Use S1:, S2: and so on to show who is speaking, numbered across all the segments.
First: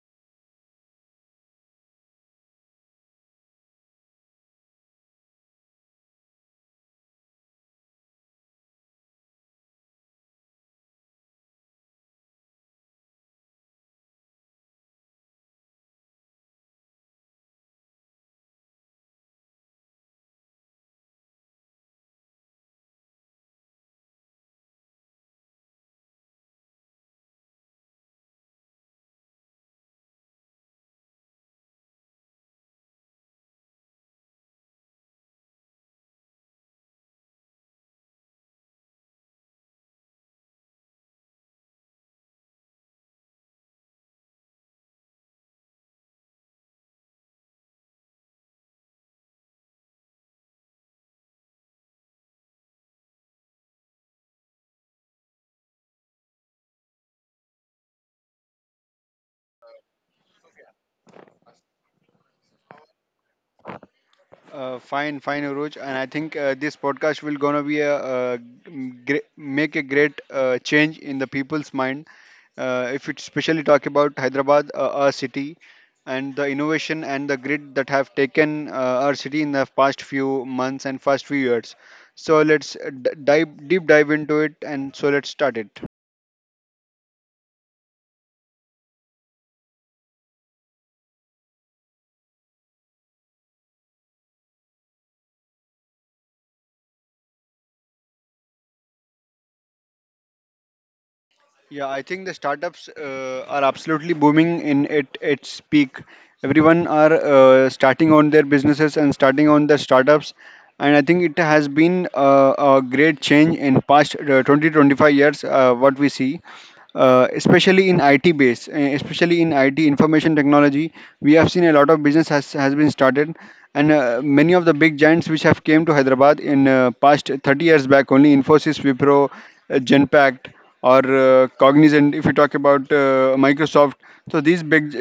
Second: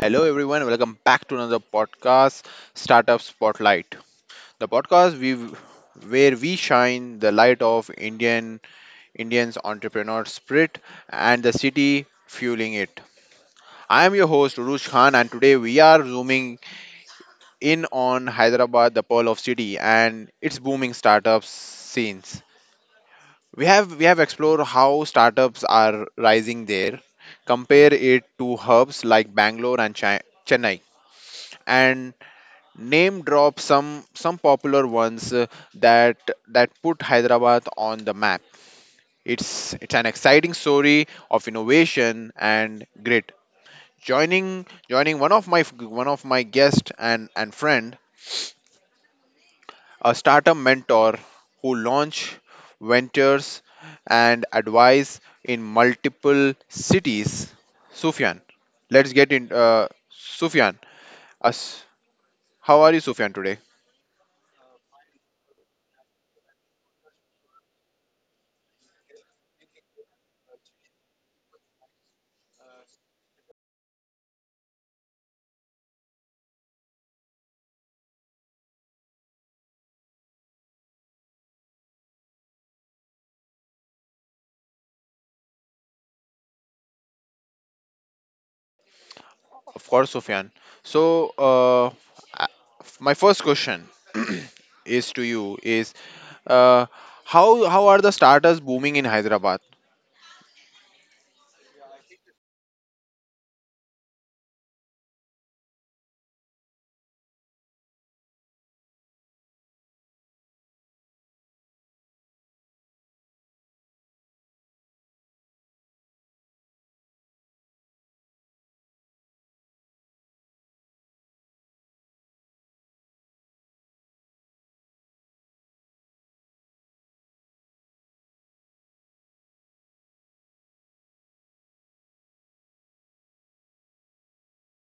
S1: Hello, everyone. Welcome back to another podcast, Startup Spotlight, the podcast we where we shine the light of Indians entrepreneur spirit and the city fueling it. I am your host Urush Khan, and today we are zooming in on Hyderabad, the pearl of city, and its booming startup scenes. We have explored how startups are rising there. Compare it to hubs like Bangalore and Chennai, and name drop some popular ones that that put Hyderabad on the map. It's an exciting story of innovation and grit. Joining one of my guest and friend, a startup mentor who launch ventures and advise in multiple cities, Sufyan. Let's get in, Sufyan us, how are you, Sufyan, today?
S2: Fine, fine, Uruj. And I think this podcast will gonna be make a great change in the people's mind. If it especially talk about Hyderabad, our city, and the innovation and the grid that have taken our city in the past few months and past few years. So let's d- dive deep dive into it, and so let's start it.
S1: Of course, Sufyan. So, I- my first question is to you is, uh, how how are the starters booming in Hyderabad?
S2: Yeah, I think the startups are absolutely booming in it. Its peak. Everyone are starting on their businesses and starting on their startups, and I think it has been a great change in past 20 25 years. What we see, especially in IT base, especially in IT information technology, we have seen a lot of business has been started, and many of the big giants which have came to Hyderabad in past 30 years back only: Infosys, Wipro, Genpact, or Cognizant, if you talk about Microsoft. So these big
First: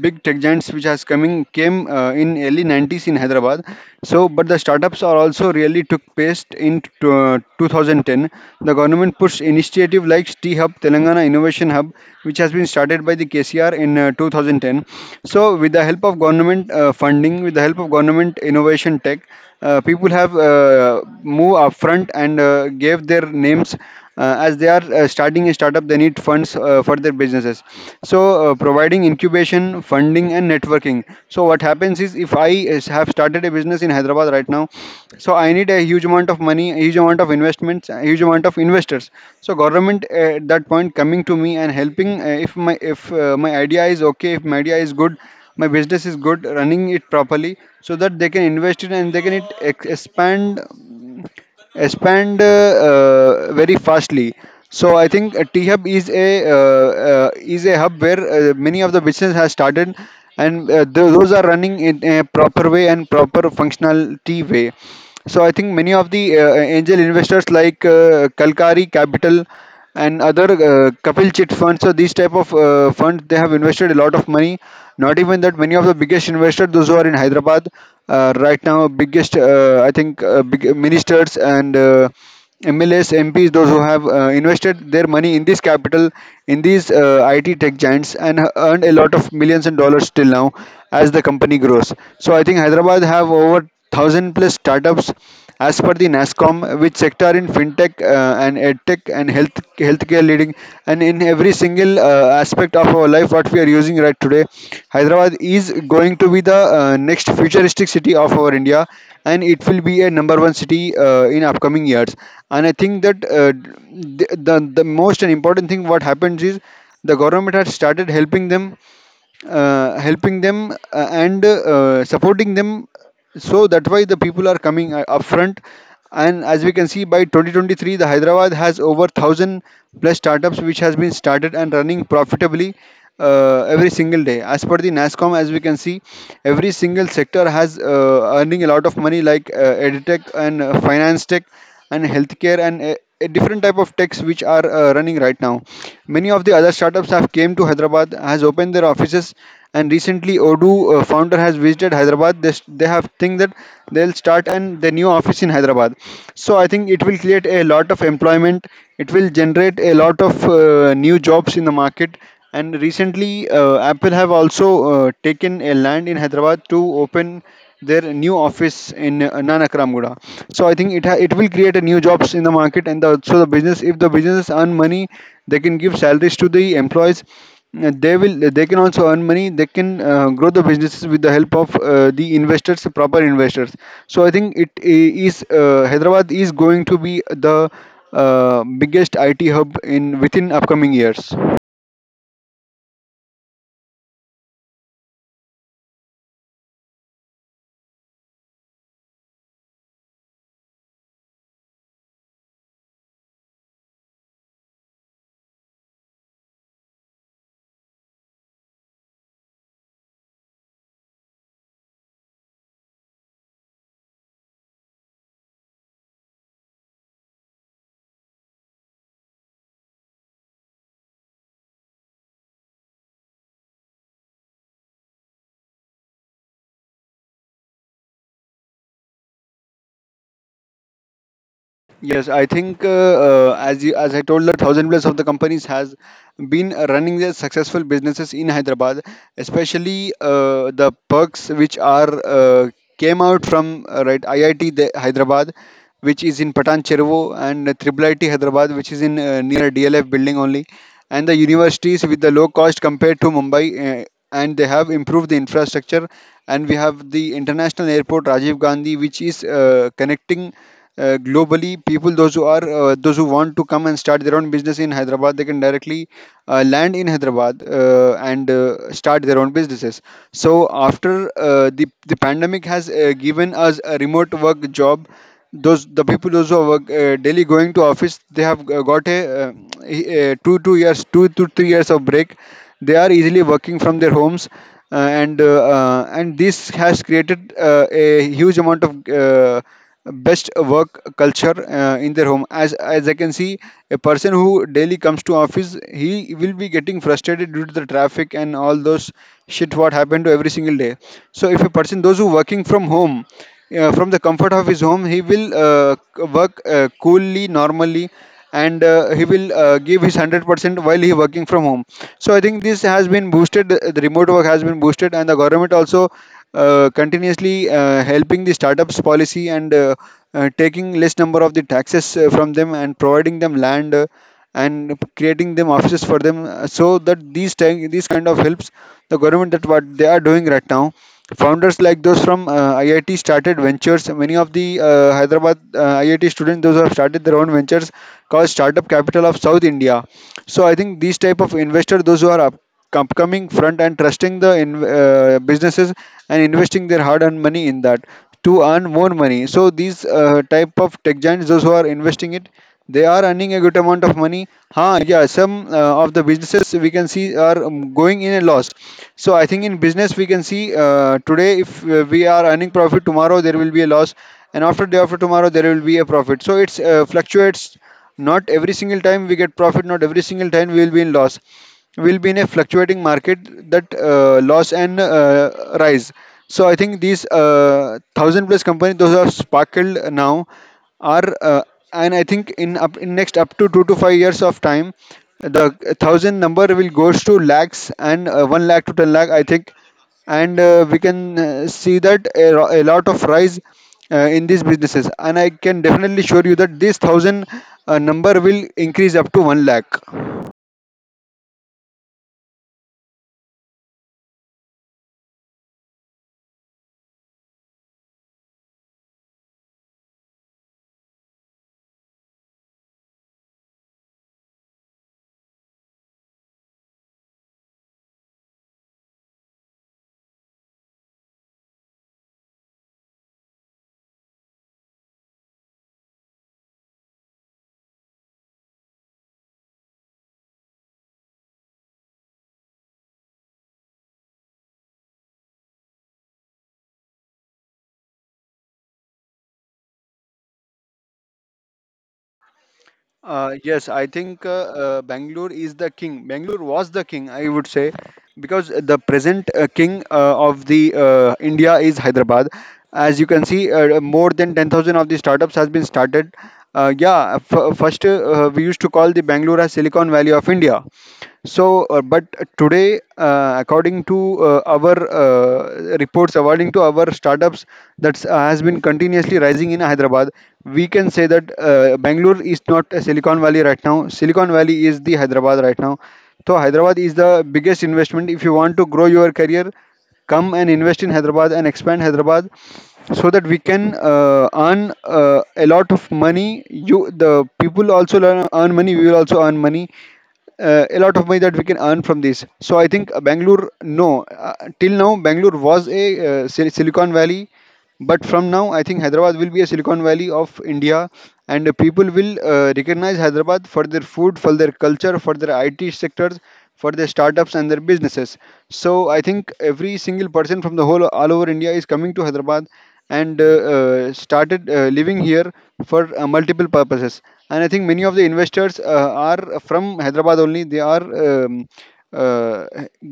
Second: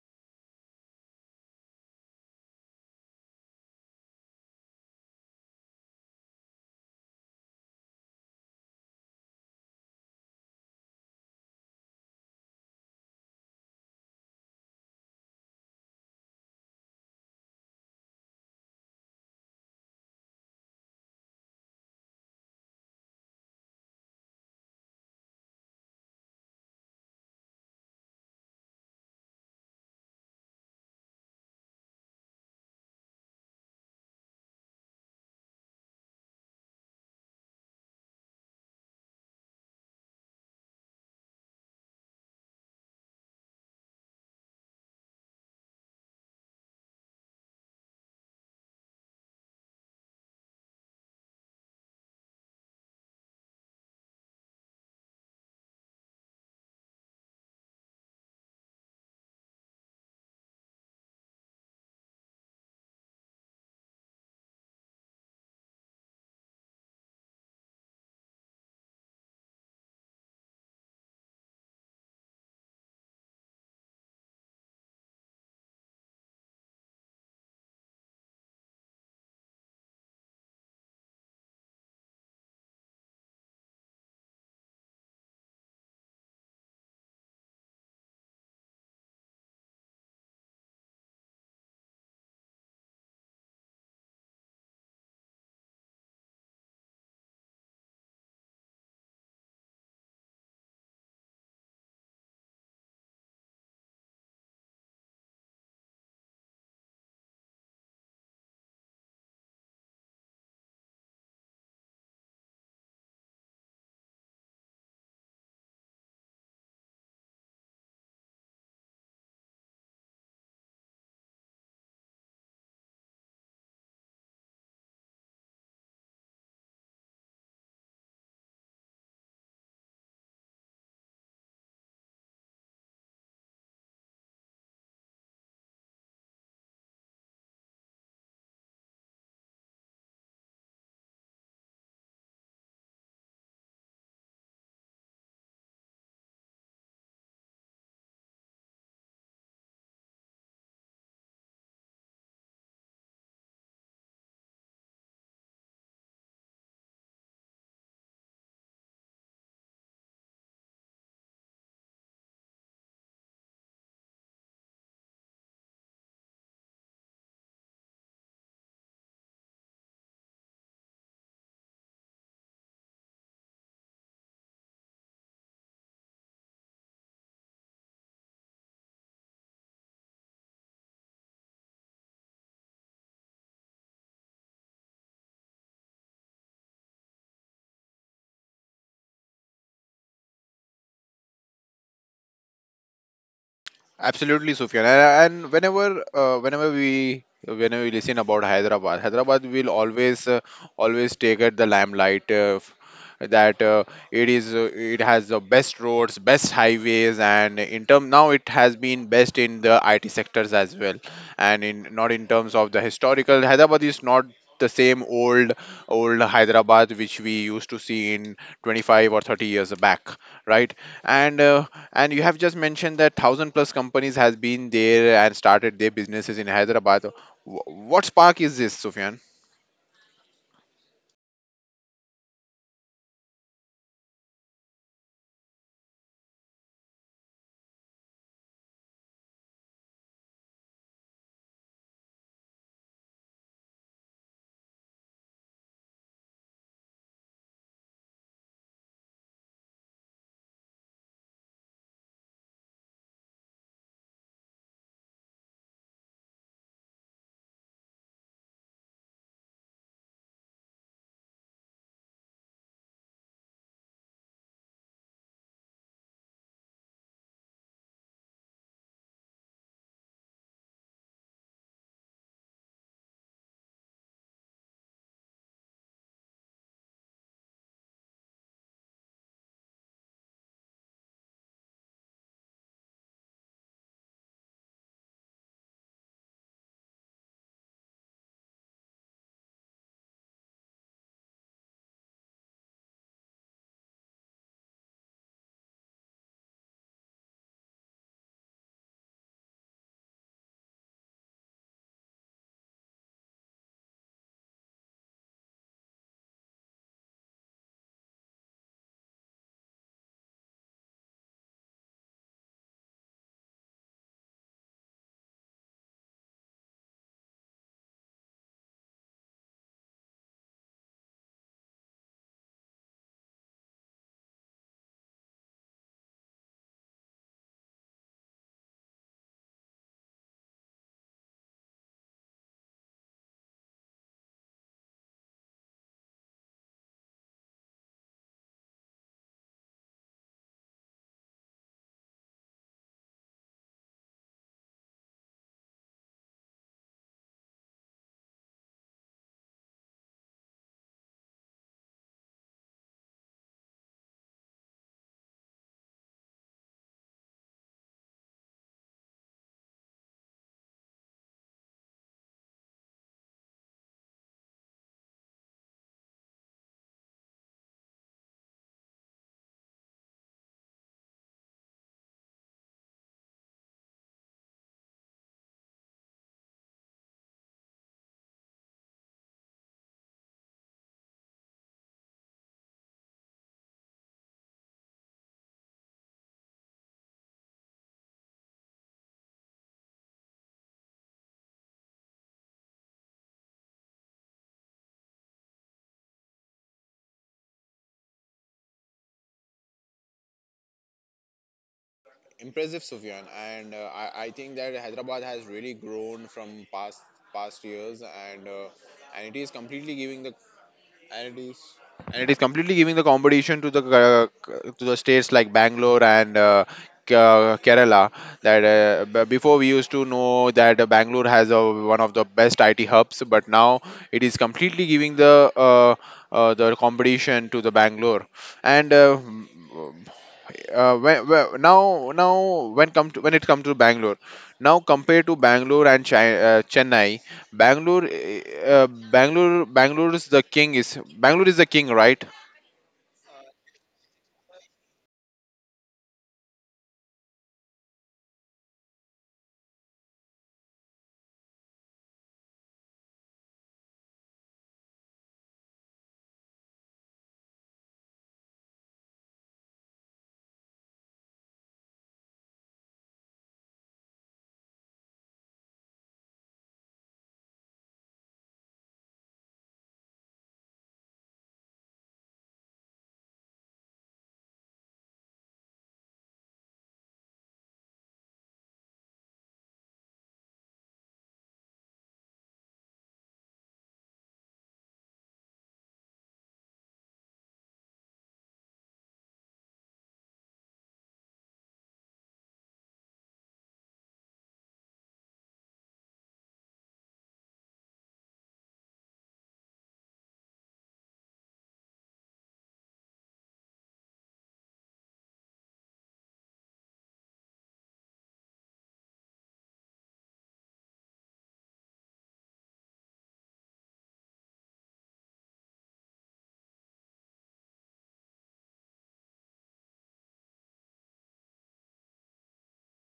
S2: big tech giants which has coming came in early 90s in Hyderabad. So but the startups are also really took pace in 2010. The government pushed initiative like T Hub, Telangana Innovation Hub, which has been started by the KCR in 2010. So with the help of government funding, with the help of government innovation tech, people have moved upfront and gave their names as they are starting a startup. They need funds for their businesses, so providing incubation, funding, and networking. So what happens is, if I have started a business in Hyderabad right now, so I need a huge amount of money, a huge amount of investments, a huge amount of investors. So government at that point coming to me and helping, if my idea is okay, if my idea is good, my business is good, running it properly, so that they can invest it and they can it ex- expand expand very fastly. So I think T Hub is a hub where many of the business has started, and those are running in a proper way and proper functionality way. So I think many of the angel investors like Kalkari Capital and other Kapil Chit funds. So these type of funds, they have invested a lot of money. Not even that, many of the biggest investors, those who are in Hyderabad right now, biggest I think big ministers and MLS, MPs, those who have invested their money in this capital, in these IT tech giants, and earned a lot of millions and dollars till now as the company grows. So I think Hyderabad have over thousand plus startups as per the NASCOM, which sector in fintech and edtech and healthcare leading, and in every single aspect of our life. What we are using right today, Hyderabad is going to be the next futuristic city of our India, and it will be a number one city in upcoming years. And I think that the most important thing what happens is the government has started helping them, and supporting them, so that why the people are coming up front and as we can see, by 2023 the Hyderabad has over 1,000 plus startups which has been started and running profitably every single day as per the NASCOM. As we can see, every single sector has earning a lot of money, like edtech and finance tech and healthcare and a different type of techs which are running right now. Many of the other startups have came to Hyderabad, has opened their offices, and recently Odoo founder has visited Hyderabad. They have think that they'll start an the new office in Hyderabad. So I think it will create a lot of employment. It will generate a lot of new jobs in the market. And recently, Apple have also taken a land in Hyderabad to open their new office in Nanak. So I think it will create a new jobs in the market and the business. If the businesses earn money, they can give salaries to the employees. They will. They can also earn money. They can grow the businesses with the help of the investors, proper investors. So I think it is Hyderabad is going to be the biggest IT hub in within upcoming years.
S1: Absolutely, Sufyan. And whenever we listen about Hyderabad, Hyderabad will always, always take at the limelight. F- that it has the best roads, best highways, and in term now it has been best in the IT sectors as well. And in not in terms of the historical, Hyderabad is not the same old Hyderabad which we used to see in 25 or 30 years back, right? And uh, and you have just mentioned that 1,000 plus companies has been there and started their businesses in Hyderabad. What spark is this, Sufyan?
S2: Yes, I think as I told that thousand plus of the companies has been running their successful businesses in Hyderabad, especially the perks which are came out from right IIT the Hyderabad, which is in Patan Chervo, and Triple IT Hyderabad, which is in near DLF building only, and the universities with the low cost compared to Mumbai. And they have improved the infrastructure, and we have the international airport Rajiv Gandhi, which is connecting globally people, those who are those who want to come and start their own business in Hyderabad, they can directly land in Hyderabad and start their own businesses. So after the pandemic has given us a remote work job, those the people, those who are work, daily going to office, they have got uh, a 2 to 3 years of break. They are easily working from their homes, and this has created a huge amount of uh, best work culture in their home. As I can see, a person who daily comes to office, he will be getting frustrated due to the traffic and all those shit what happened to every single day. So if a person, those who working from home, from the comfort of his home, he will work coolly, normally, and he will give his 100% while he working from home. So I think this has been boosted. The remote work has been boosted, and the government also continuously helping the startups policy, and taking less number of the taxes from them, and providing them land and creating them offices for them, so that these kind of helps the government that what they are doing right now. Founders like those from IIT started ventures. Many of the Hyderabad IIT students, those who have started their own ventures, called startup capital of South India. So I think these type of investor, those who are upcoming front and trusting the businesses, and investing their hard-earned money in that to earn more money. So these type of tech giants, those who are investing it, they are earning a good amount of money. Huh? Yeah, some of the businesses we can see are going in a loss. So I think in business we can see, today if we are earning profit, tomorrow there will be a loss, and after day after tomorrow there will be a profit. So it's fluctuates. Not every single time we get profit. Not every single time we will be in loss. Will be in a fluctuating market, that loss and rise. So I think these thousand plus companies, those are sparkled now, are and I think in up in next up to 2 to 5 years of time, the thousand number will goes to lakhs, and one lakh to ten lakh, I think. And we can see that a lot of rise in these businesses. And I can definitely assure you that this thousand number will increase up to one lakh.
S1: Impressive, Sufyan. I think that Hyderabad has really grown from past years, and it is completely giving the and it is and it is completely giving the competition to the states like Bangalore and Kerala. Before we used to know that Bangalore has one of the best IT hubs, but now it is completely giving the competition to the Bangalore. And when, now now when come to, when it comes to Bangalore, now compare to Bangalore and Chi Chennai, Bangalore Bangalore Bangalore is the king is Bangalore is the king, right?
S2: Yes, I think Bangalore is the king. Bangalore was the king, I would say, because the present king of the India is Hyderabad. As you can see, more than 10,000 of the startups has been started. Yeah, first we used to call the Bangalore as Silicon Valley of India. So, but today, according to our reports, according to our startups that has been continuously rising in Hyderabad, we can say that Bangalore is not a Silicon Valley right now. Silicon Valley is the Hyderabad right now. So, Hyderabad is the biggest investment. If you want to grow your career, come and invest in Hyderabad and expand Hyderabad so that we can earn a lot of money, you the people also learn, earn money, we will also earn money, a lot of money that we can earn from this. So I think Bangalore, no, till now Bangalore was a Silicon Valley, but from now I think Hyderabad will be a Silicon Valley of India, and the people will recognize Hyderabad for their food, for their culture, for their IT sectors, for their startups and their businesses. So I think every single person from the whole all over India is coming to Hyderabad and started living here for multiple purposes. And I think many of the investors are from Hyderabad only. They are uh,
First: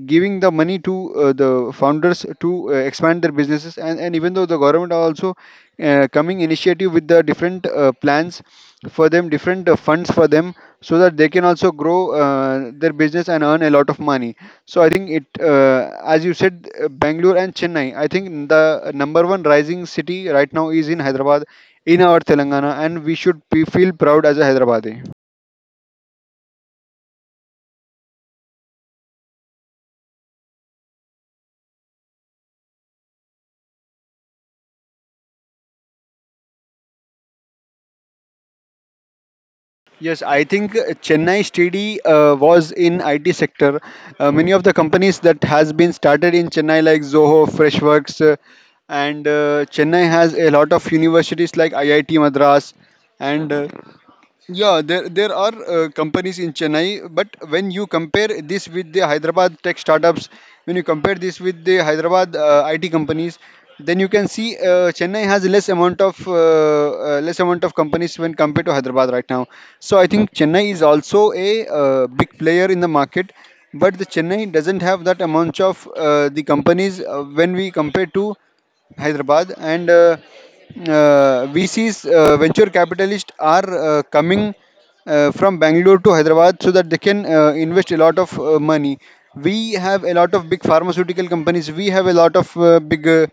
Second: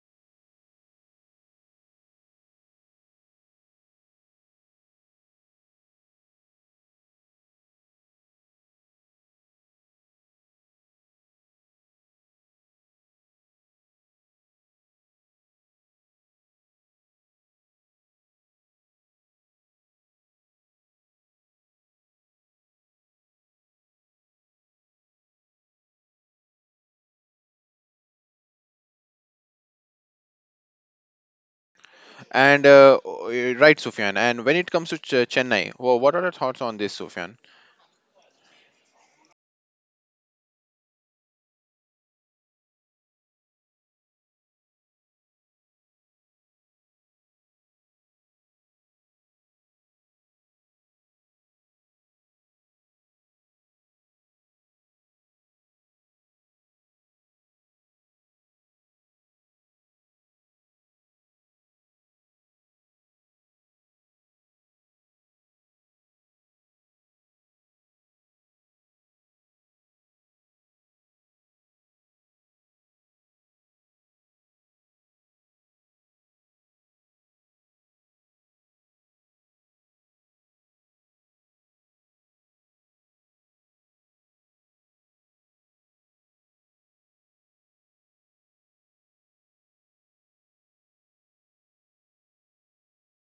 S2: giving the money to the founders to expand their businesses. And even though the government are also coming initiative with the different plans for them, different funds for them, so that they can also grow their business and earn a lot of money. So I think it, as you said, Bangalore and Chennai, I think the number one rising city right now is in Hyderabad, in our Telangana, and we should be, feel proud as a Hyderabadi.
S1: And uh, uh, right Sufyan. And when it comes to Chennai, what are your thoughts on this, Sufyan?
S2: Yes, I think Chennai Steady was in IT sector. Many of the companies that has been started in Chennai like Zoho, Freshworks, and Chennai has a lot of universities like IIT Madras, and yeah, there are companies in Chennai, but when you compare this with the Hyderabad tech startups, when you compare this with the Hyderabad IT companies, then you can see Chennai has less amount of companies when compared to Hyderabad right now. So I think Chennai is also a big player in the market, but the Chennai doesn't have that amount of the companies when we compare to Hyderabad, and VCs, venture capitalists, are coming from Bangalore to Hyderabad so that they can invest a lot of money. We have a lot of big pharmaceutical companies. We have a lot of big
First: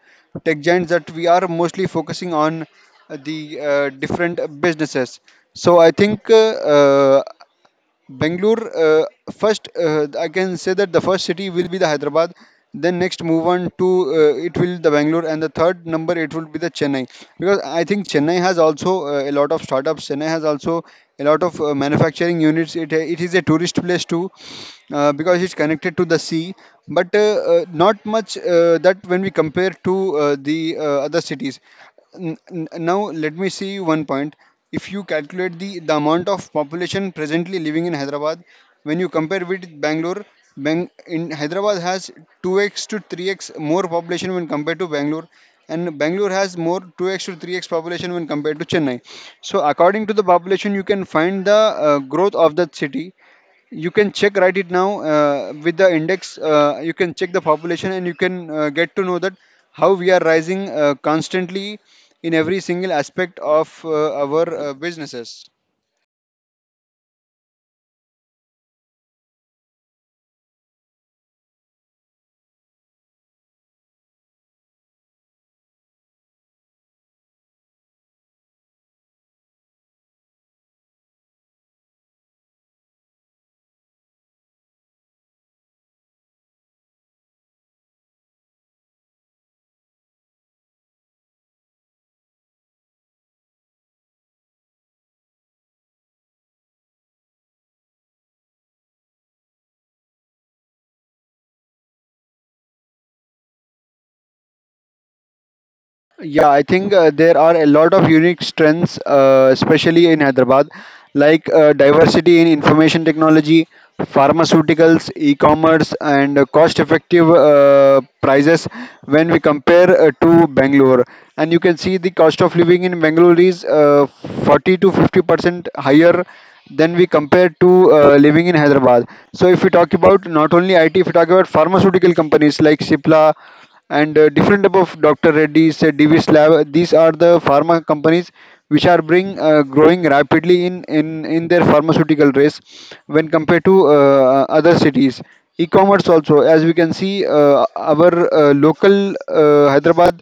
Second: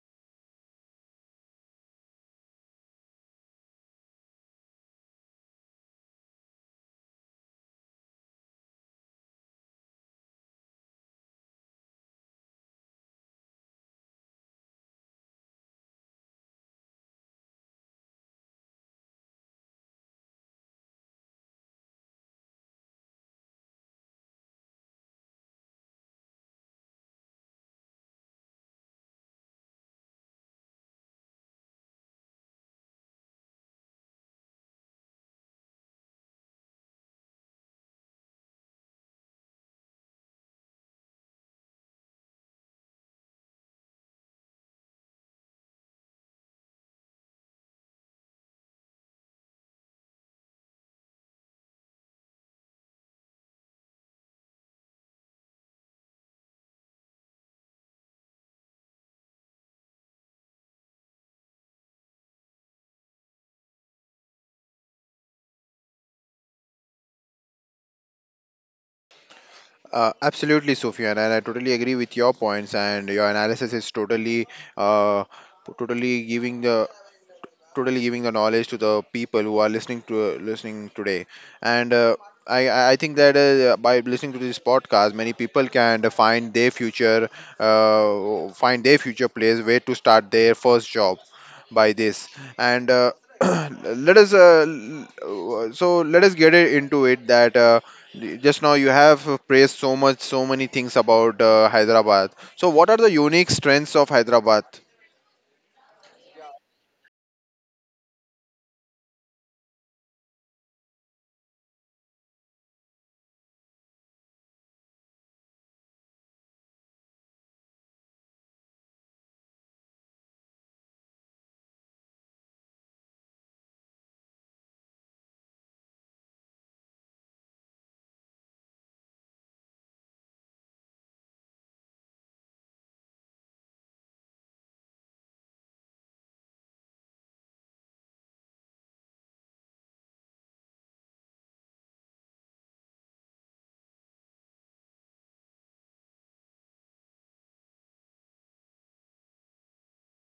S2: tech giants that we are mostly focusing on the different businesses. So I think Bangalore, first, I can say that the first city will be the Hyderabad. Then next move on to, it will the Bangalore, and the third number it will be the Chennai, because I think Chennai has also a lot of startups. Chennai has also a lot of manufacturing units. It is a tourist place too, because it's connected to the sea. But not much that when we compare to the other cities. Now let me see one point. If you calculate the amount of population presently living in Hyderabad when you compare with Bangalore, in Hyderabad has 2x to 3x more population when compared to Bangalore, and Bangalore has more 2x to 3x population when compared to Chennai. So according to the population you can find the growth of that city. You can check right it now, with the index, you can check the population and you can get to know that how we are rising constantly in every single aspect of our businesses.
S1: Absolutely, Sufyan, and I totally agree with your points, and your analysis is totally uh, totally giving the totally giving the knowledge to the people who are listening to listening today. And uh, I, I I think that by listening to this podcast, many people can find their future place where to start their first job by this. And let us, uh, l- let us get it into it that just now you have praised so much, so many things about Hyderabad. So what are the unique strengths of Hyderabad?
S2: Yeah, I think there are a lot of unique strengths, especially in Hyderabad, like diversity in information technology, pharmaceuticals, e-commerce, and cost-effective prices when we compare to Bangalore. And you can see the cost of living in Bangalore is 40 to 50% higher than we compare to living in Hyderabad. So if we talk about not only IT, if we talk about pharmaceutical companies like Cipla and different type of Dr. Reddy's, Divi's Lab. These are the pharma companies which are bring growing rapidly in, in their pharmaceutical race when compared to other cities. E-commerce also, as we can see, our local Hyderabad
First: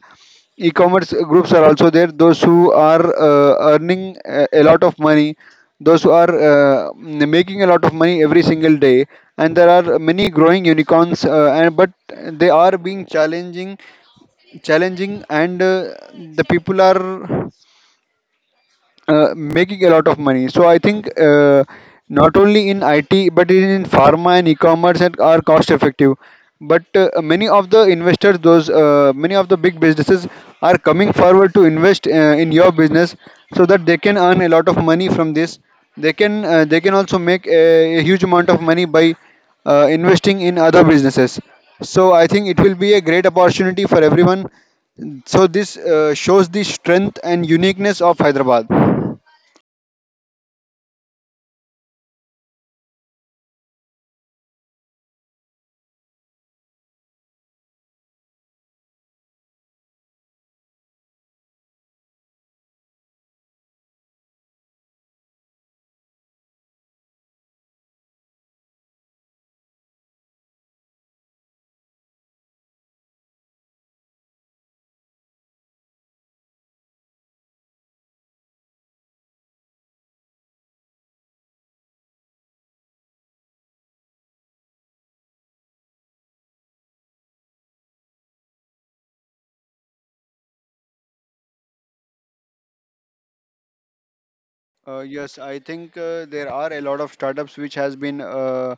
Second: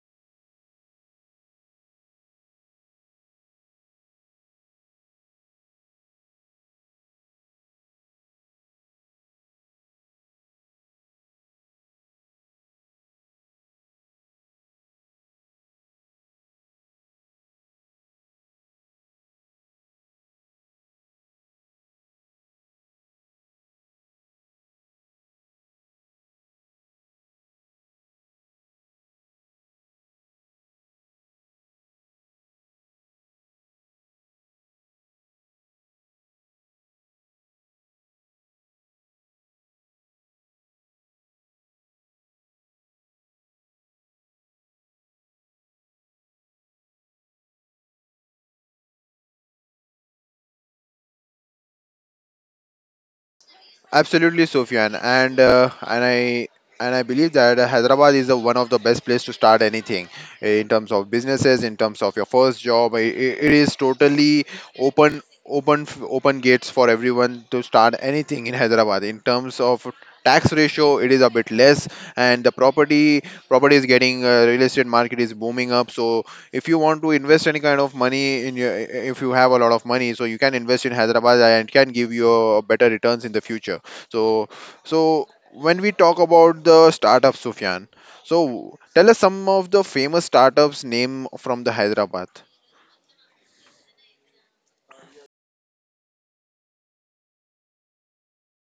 S2: e-commerce groups are also there, those who are earning a lot of money, those who are making a lot of money every single day, and there are many growing unicorns, and but they are being challenging and the people are making a lot of money. So I think not only in IT but in pharma and e-commerce and are cost effective. But many of the investors, those many of the big businesses are coming forward to invest in your business so that they can earn a lot of money from this. They can also make a huge amount of money by investing in other businesses. So I think it will be a great opportunity for everyone, so this shows the strength and uniqueness of Hyderabad.
S1: Absolutely, Sofyan. And I believe that Hyderabad is the one of the best place to start anything, in terms of businesses, in terms of your first job. It is totally open gates for everyone to start anything in Hyderabad. In terms of tax ratio, it is a bit less, and the property is getting, real estate market is booming up. So if you want to invest any kind of money in your, if you have a lot of money, so you can invest in Hyderabad and it can give you a better returns in the future. So, so, when we talk about the startups, Sufyan, so tell us some of the famous startups name from the Hyderabad.
S2: Yes, I think there are a lot of startups which has been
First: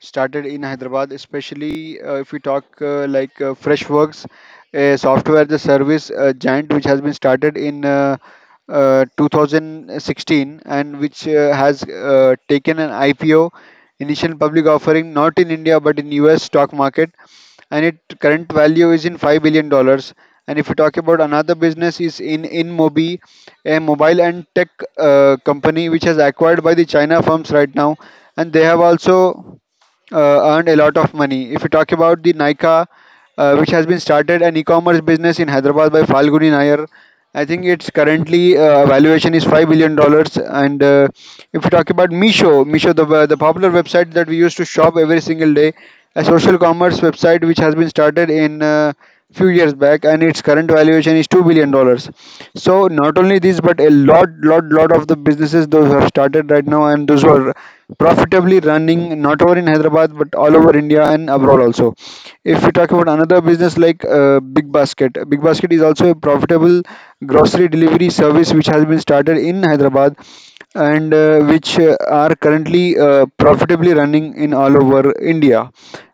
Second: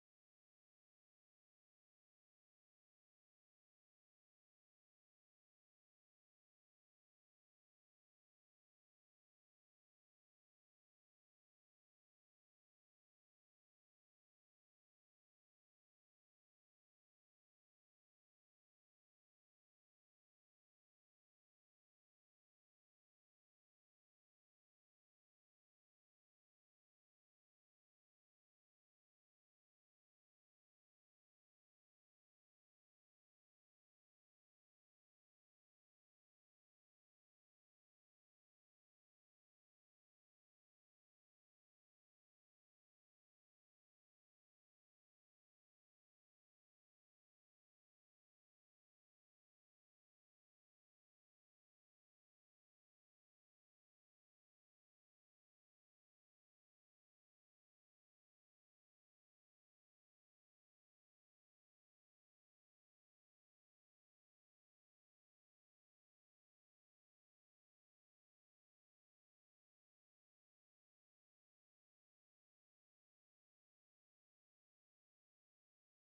S2: started in Hyderabad, especially if we talk like Freshworks, a software as a service giant which has been started in 2016 and which has taken an IPO, initial public offering, not in India but in US stock market. And its current value is in $5 billion. And if you talk about another business is in InMobi, a mobile and tech company which has acquired by the China firms right now, and they have also earned a lot of money. If you talk about the Nika, which has been started an e-commerce business in Hyderabad by Falguni Nair, I think its currently valuation is $5 billion. And if you talk about Misho, Misho the popular website that we used to shop every single day, a social commerce website which has been started in, few years back, and its current valuation is $2 billion. So not only this, but a lot of the businesses, those who have started right now and those who are profitably running not only in Hyderabad but all over India and abroad also. If we talk about another business like Big Basket, Big Basket is also a profitable grocery delivery service which has been started in Hyderabad and which are currently profitably running in all over India.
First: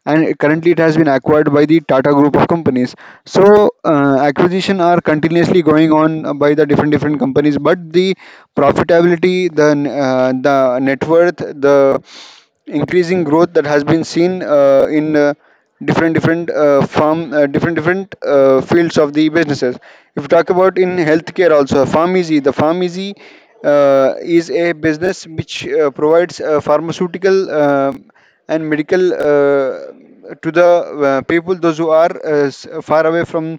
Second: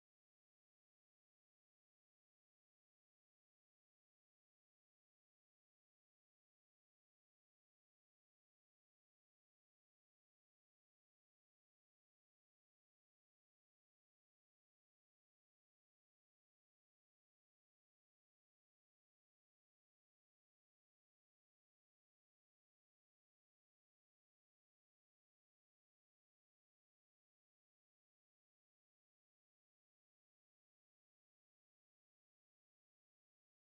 S2: And currently, it has been acquired by the Tata Group of companies. So acquisition are continuously going on by the different different companies, but the profitability, the net worth, the increasing growth that has been seen in different different farm different different fields of the businesses. If you talk about in healthcare also, Farm Easy, the Farm Easy is a business which provides pharmaceutical and medical, to the people those who are far away from,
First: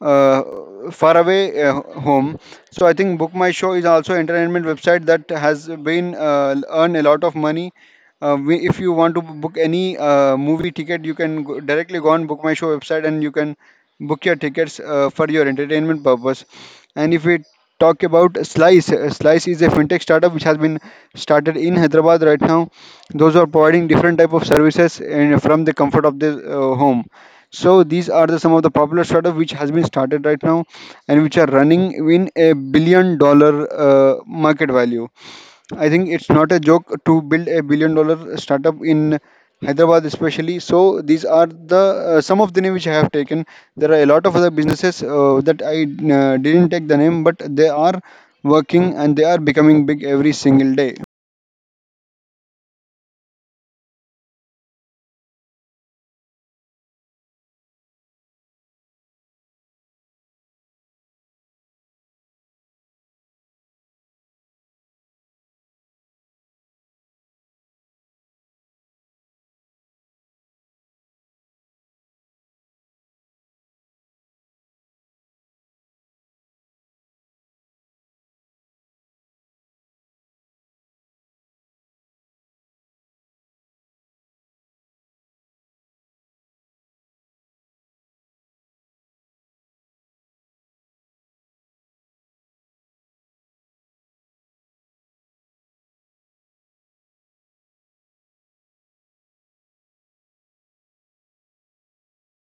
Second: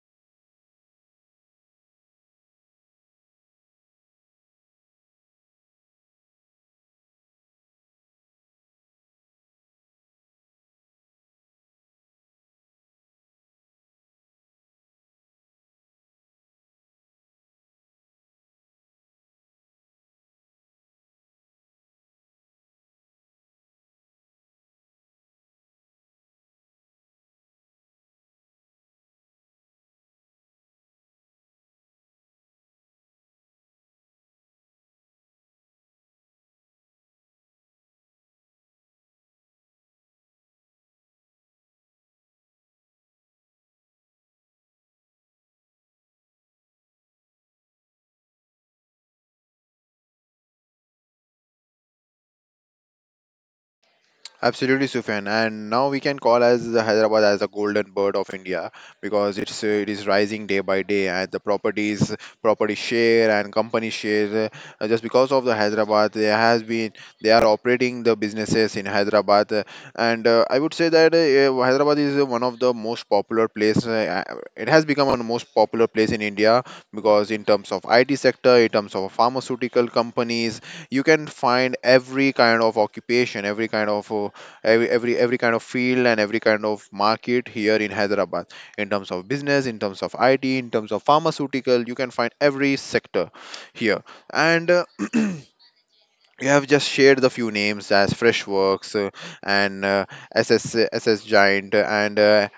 S2: uh, far away, home. So I think Book My Show is also entertainment website that has been earned a lot of money. If you want to book any movie ticket, you can directly go on Book My Show website and you can book your tickets for your entertainment purpose. And if we talk about Slice, Slice is a fintech startup which has been started in Hyderabad right now. Those who are providing different type of services and from the comfort of their home. So these are the some of the popular startup which has been started right now and which are running in a billion dollar market value. I think it's not a joke to build a billion dollar startup in Hyderabad, especially. So these are the some of the name which I have taken. There are a lot of other businesses that I didn't take the name, but they are working and they are becoming big every single day.
S1: Absolutely, Sufyan. And now we can call as the Hyderabad as a golden bird of India, because it's it is rising day by day, and the properties, property share and company share, just because of the Hyderabad, there has been they are operating the businesses in Hyderabad, and I would say that Hyderabad is one of the most popular place. It has become one of the most popular place in India, because in terms of IT sector, in terms of pharmaceutical companies, you can find every kind of occupation, every kind of every kind of field and every kind of market here in Hyderabad, in terms of business, in terms of IT, in terms of pharmaceutical, you can find every sector here. And you have just shared the few names as Freshworks, and SaaS giant, and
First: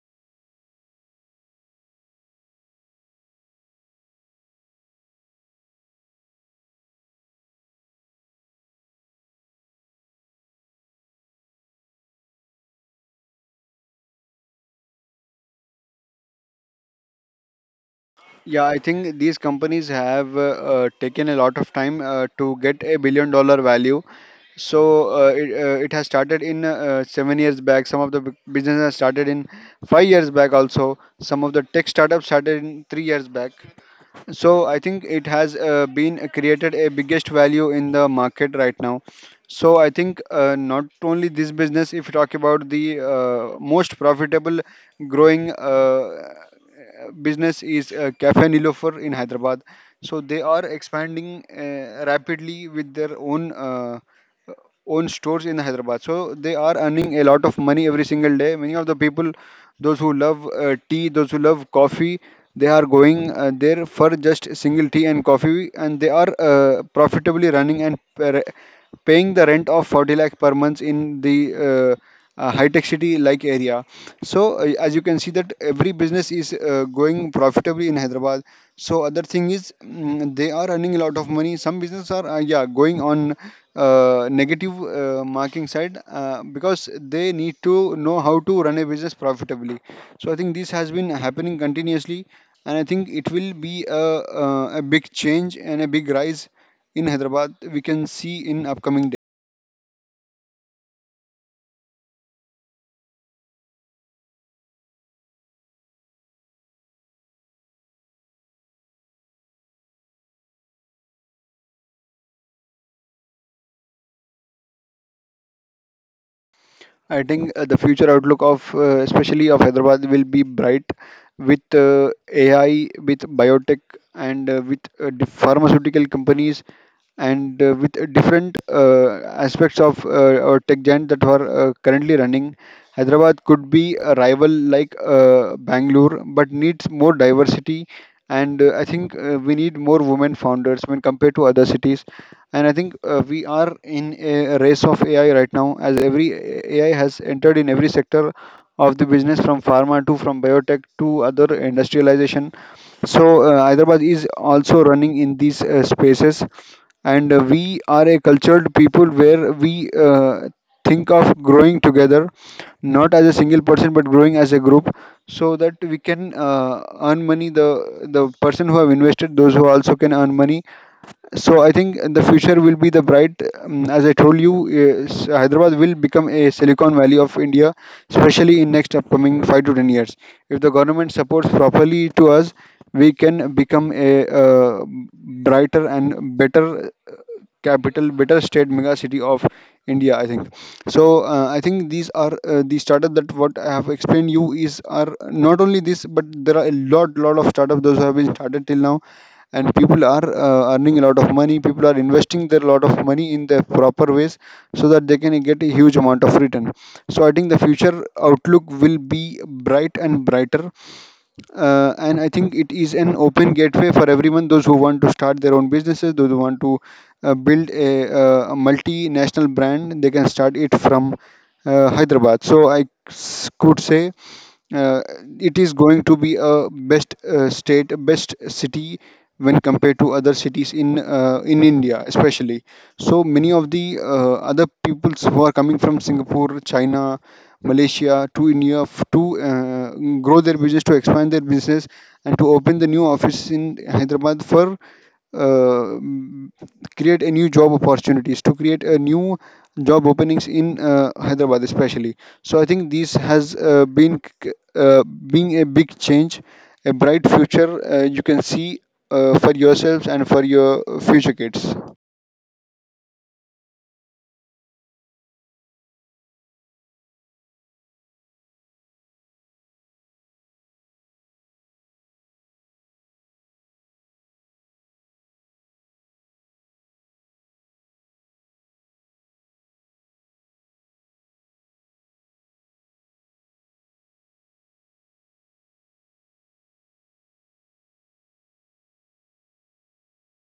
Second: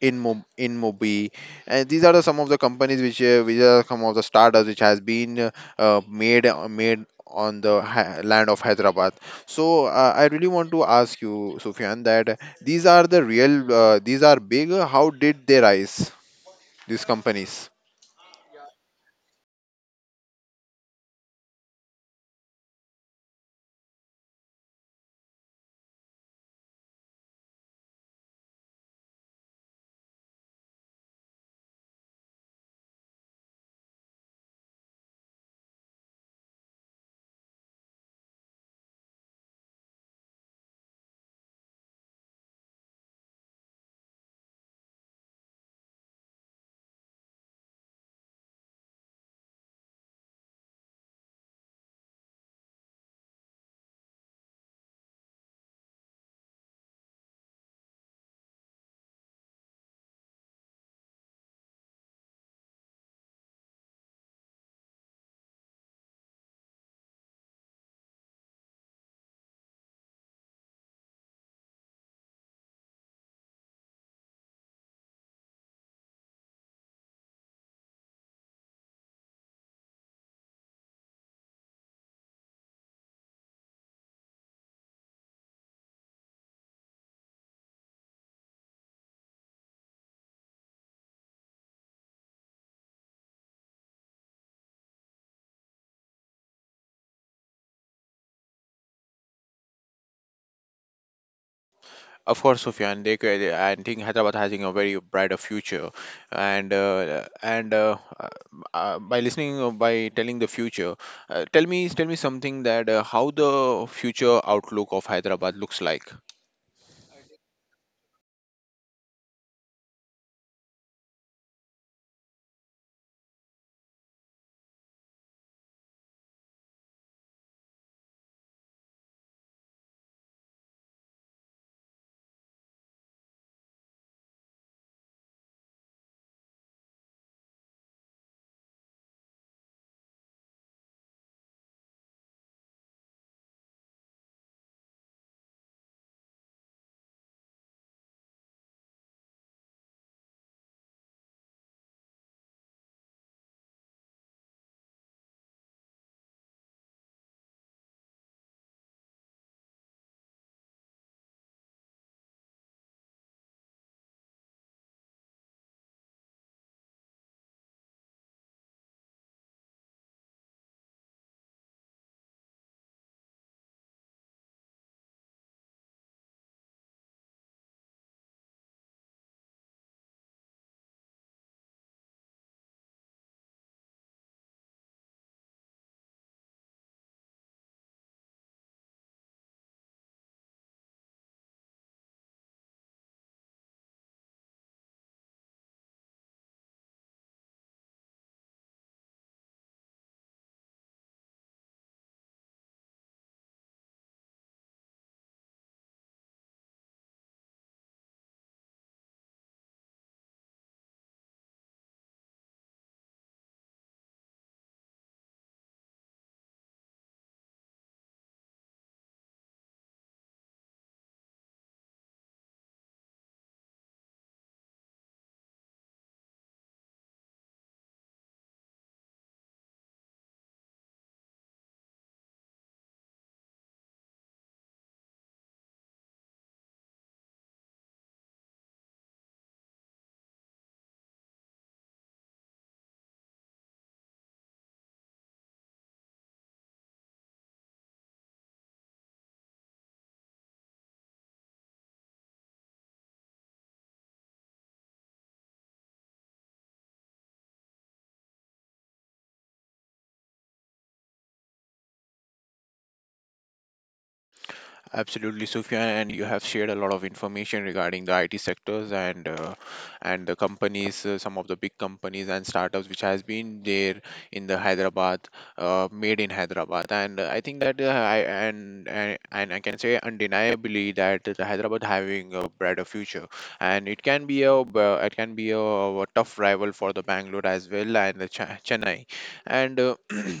S1: in Mobi, and these are the some of the companies which are some of the startups which has been made on the land of Hyderabad. So I really want to ask you, Sufyan, that these are the real these are big. How did they rise? These companies.
S2: Yeah, I think these companies have taken a lot of time to get a billion dollar value. So it has started in, 7 years back. Some of the businesses started in 5 years back also. Some of the tech startups started in 3 years back. So I think it has been created a biggest value in the market right now. So I think not only this business, if you talk about the most profitable growing business is Cafe Nilofer in Hyderabad. So they are expanding rapidly with their own. Own stores in Hyderabad. So they are earning a lot of money every single day. Many of the people, those who love tea, those who love coffee, they are going there for just single tea and coffee, and they are profitably running and paying the rent of 40 lakh per month in the high tech city like area. So as you can see that every business is going profitably in Hyderabad. So other thing is, they are earning a lot of money. Some businesses are going on negative marking side because they need to know how to run a business profitably. So I think this has been happening continuously, and I think it will be a big change and a big rise in Hyderabad, we can see in upcoming.
S1: Of course, Sufyan, I think Hyderabad has a very brighter future, and by listening by telling the future, tell me something that how the future outlook of Hyderabad looks like.
S2: I think the future outlook of especially of Hyderabad will be bright with AI, with biotech, and with the pharmaceutical companies, and with different aspects of our tech giant that are currently running. Hyderabad could be a rival like Bangalore, but needs more diversity, and I think we need more women founders when compared to other cities. And I think we are in a race of AI right now, as every AI has entered in every sector of the business, from pharma to from biotech to other industrialization. So Hyderabad is also running in these spaces, and we are a cultured people where we think of growing together, not as a single person but growing as a group, so that we can earn money. The person who have invested, those who also can earn money. So I think in the future will be the bright. As I told you, is Hyderabad will become a Silicon Valley of India, especially in next upcoming 5 to 10 years. If the government supports properly to us, we can become a brighter and better capital, better state mega city of India, I think. So I think these are the startup that what I have explained you is are not only this, but there are a lot of startup those have been started till now. And people are earning a lot of money. People are investing their lot of money in the proper ways, so that they can get a huge amount of return. So I think the future outlook will be bright and brighter. And I think it is an open gateway for everyone, those who want to start their own businesses, those who want to build a multinational brand. They can start it from Hyderabad. So could say uh, it is going to be a best state, best city when compared to other cities in India, especially. So many of the other peoples who are coming from Singapore, China, Malaysia to India, to grow their business, to expand their business, and to open the new office in Hyderabad for uh, m- create a new job opportunities, to create a new job openings in Hyderabad especially. So I think this has been being a big change, a bright future you can see for yourselves and for your future kids.
S1: Absolutely, Sufyan, and you have shared a lot of information regarding the IT sectors and the companies, some of the big companies and startups which has been there in the Hyderabad, made in Hyderabad. And I think that I and I can say undeniably that the Hyderabad having a brighter future, and it can be a a tough rival for the Bangalore as well and the Chennai, and.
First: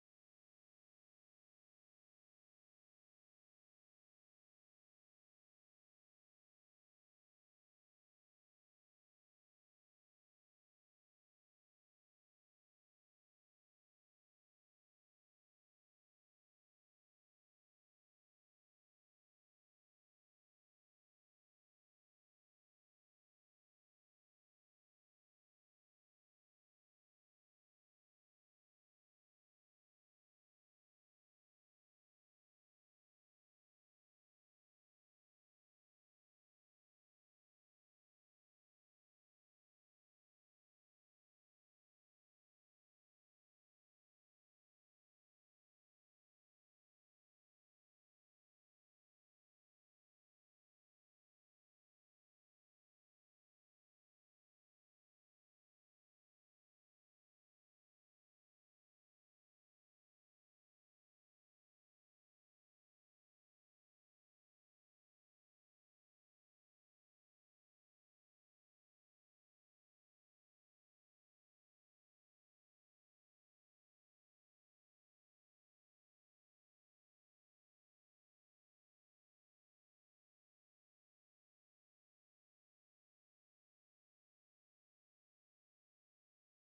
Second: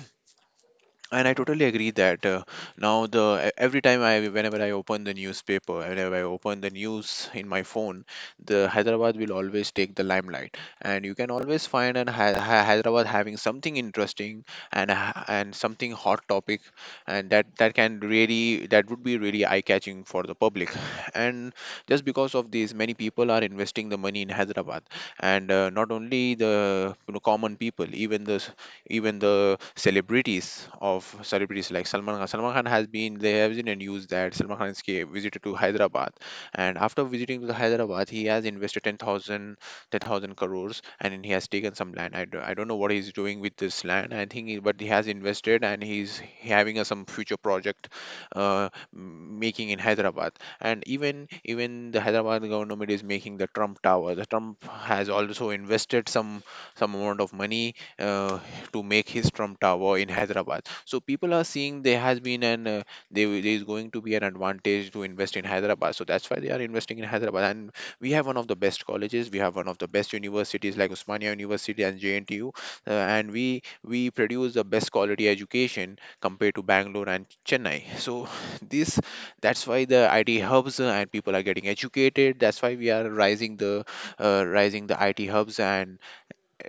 S1: And I totally agree that now the every time I whenever I open the newspaper, whenever I open the news in my phone, the Hyderabad will always take the limelight, and you can always find an Hyderabad having something interesting and something hot topic, and that that can really that would be really eye catching for the public, and just because of this, many people are investing the money in Hyderabad, and not only the, you know, common people, even the celebrities of celebrities like Salman Khan. Salman Khan has been they have been in news that Salman Khan's ca- visited to Hyderabad, and after visiting to the Hyderabad, he has 10,000 crores, and he has taken some land. I don't know what he's doing with this land. But he has invested, and he's having a some future project uh, making in Hyderabad. And even even the Hyderabad government is making the Trump Tower. The Trump has also invested some amount of money to make his Trump Tower in Hyderabad. So people are seeing there has been an there is going to be an advantage to invest in Hyderabad. So that's why they are investing in Hyderabad. And we have one of the best colleges. We have one of the best universities like Usmania University and JNTU, and we produce the best quality education compared to Bangalore and Chennai. So this that's why the IT hubs and people are getting educated. That's why we are rising the IT hubs and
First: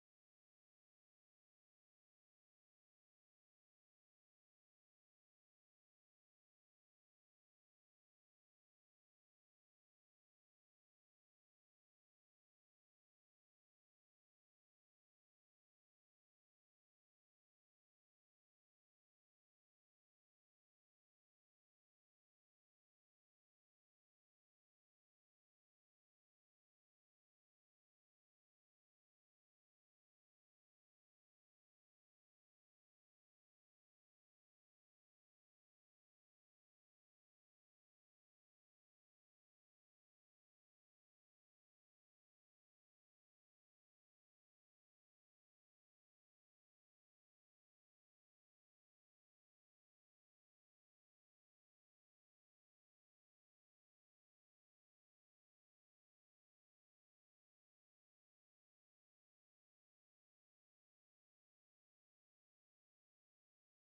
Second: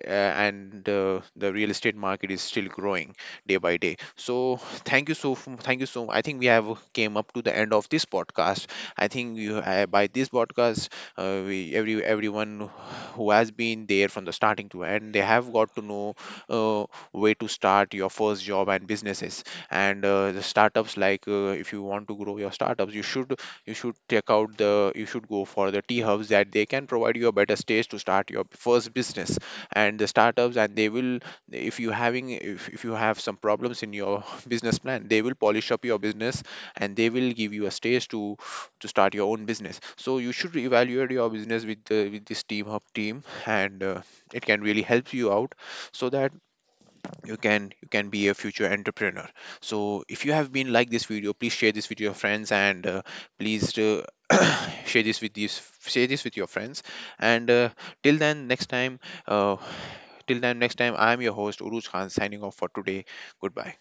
S1: uh, and uh, the real estate market is still growing day by day. So thank you. So I think we have came up to the end of this podcast. I think you, by this podcast, we every everyone who has been there from the starting to end they have got to know uh, where to start your first job and businesses. And the startups, like, if you want to grow your startups you should, you should check out the, you should go for the T hubs that they can provide you a better stage to start your first business and the startups, and they will, if you having, if you have some problems in your business plan they will polish up your business and they will give you a stage to start your own business. So you should evaluate your business with the with this team hub team, and it can really help you out, so that you can be a future entrepreneur. So if you have been like this video please share this with your friends, and please share this with these share this with your friends, and till then next time uh, till then, next time, I am your host, Uruj Khan, signing off for today. Goodbye.